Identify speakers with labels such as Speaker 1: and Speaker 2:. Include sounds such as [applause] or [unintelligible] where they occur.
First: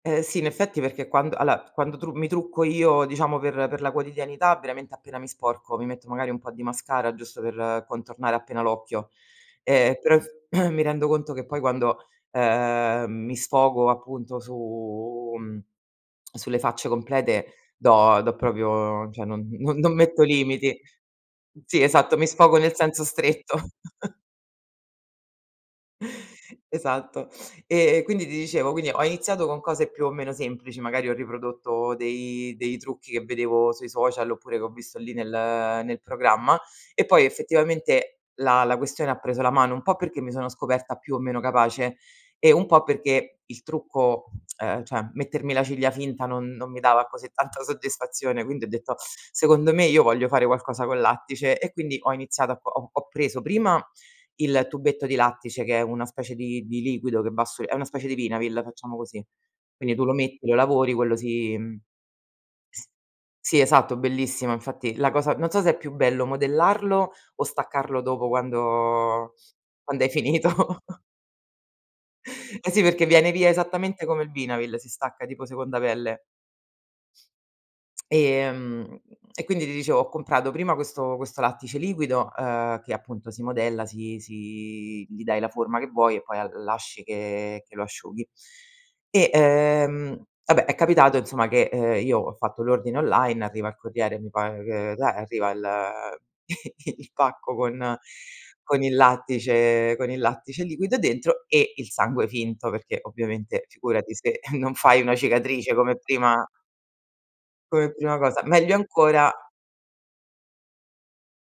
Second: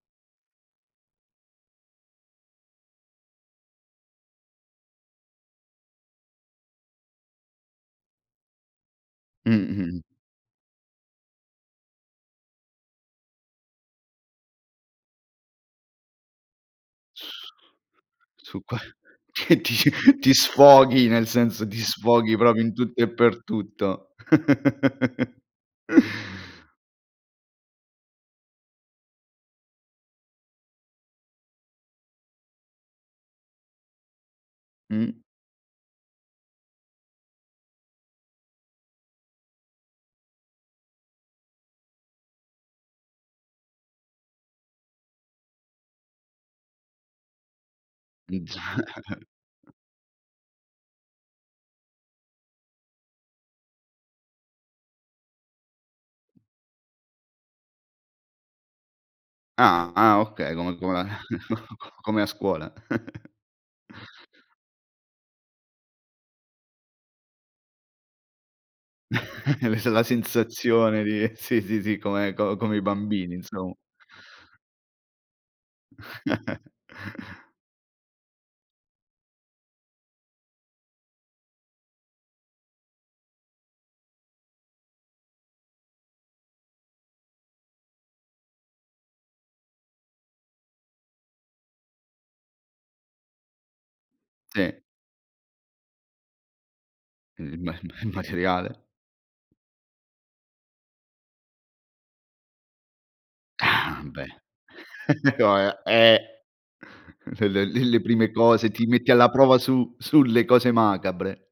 Speaker 1: Eh, sì, in effetti perché quan alla quando tru mi trucco io, diciamo per per la quotidianità, veramente appena mi sporco, mi metto magari un po' di mascara giusto per contornare appena l'occhio.
Speaker 2: Mh. Mh.
Speaker 1: Eh,
Speaker 2: Mh.
Speaker 1: però ef [coughs] mi rendo conto che poi quando, ehm, mi sfogo appunto su, mhmm, [clicks tongue] sulle facce complete do do
Speaker 2: Su qua
Speaker 1: proprio cioè non
Speaker 2: che ti
Speaker 1: non metto
Speaker 2: ti
Speaker 1: limiti.
Speaker 2: sfoghi, nel senso ti
Speaker 1: Sì, esatto mi
Speaker 2: sfoghi
Speaker 1: sfogo
Speaker 2: proprio in
Speaker 1: nel
Speaker 2: tutto
Speaker 1: senso
Speaker 2: e per
Speaker 1: stretto. [chuckles]
Speaker 2: tutto. [laughs]
Speaker 1: Esatto. [sucks teeth] E e quindi ti dicevo, quindi ho iniziato con cose più o meno semplici, magari ho riprodotto dei dei trucchi che vedevo sui social, oppure che ho visto lì
Speaker 2: Mh.
Speaker 1: nel nel programma. E poi effettivamente la la questione ha preso la mano, un po' perché mi sono scoperta più o meno capace, e un po' perché il trucco, ehm, cioè mettermi la ciglia finta non non mi dava così tanta soddisfazione, quindi ho
Speaker 2: Già.
Speaker 1: detto: "Secondo me io voglio fare qualcosa col lattice." E quindi ho iniziato a ho ho preso prima il tubetto di lattice che è una specie di di liquido che va su è una specie di vinavil, facciamo così.
Speaker 2: Ah,
Speaker 1: Quindi tu lo
Speaker 2: ah,
Speaker 1: metti, lo
Speaker 2: okay, co
Speaker 1: lavori,
Speaker 2: come
Speaker 1: quello si, mhmm,
Speaker 2: [chuckles] come a scuola. [chuckles]
Speaker 1: sì, esatto, bellissimo. Infatti la cosa non so se è più bello modellarlo o staccarlo dopo quando
Speaker 2: [chuckles] L la
Speaker 1: quando hai finito.
Speaker 2: sensazione di sì, sì, sì, come
Speaker 1: Eh,
Speaker 2: com i
Speaker 1: sì, perché viene
Speaker 2: bambini
Speaker 1: via
Speaker 2: inso
Speaker 1: esattamente come il vinavil, si stacca tipo seconda pelle.
Speaker 2: [chuckles]
Speaker 1: [clicks tongue] Ehm, e quindi ti dicevo, ho comprato prima questo questo lattice liquido, uhm, che appunto si modella, si si gli dai la forma che vuoi, e poi l lasci che lo asciughi. E, ehm, vabbè è capitato insomma che, uhm, io ho fatto l'ordine online, arriva il corriere, mi par
Speaker 2: Sì.
Speaker 1: [unintelligible] arriva il [chuckles] il pacco
Speaker 2: Il ma il
Speaker 1: con
Speaker 2: ma il materiale.
Speaker 1: con il lattice con il lattice liquido dentro, e il sangue finto, perché ovviamente
Speaker 2: Ah,
Speaker 1: figurati
Speaker 2: beh,
Speaker 1: se non fai una
Speaker 2: [chuckles]
Speaker 1: cicatrice
Speaker 2: gioia
Speaker 1: come
Speaker 2: eh,
Speaker 1: prima
Speaker 2: l l
Speaker 1: come
Speaker 2: le
Speaker 1: prima
Speaker 2: prime
Speaker 1: cosa.
Speaker 2: cose
Speaker 1: Meglio
Speaker 2: ti metti alla
Speaker 1: ancora
Speaker 2: prova su sulle cose macabre.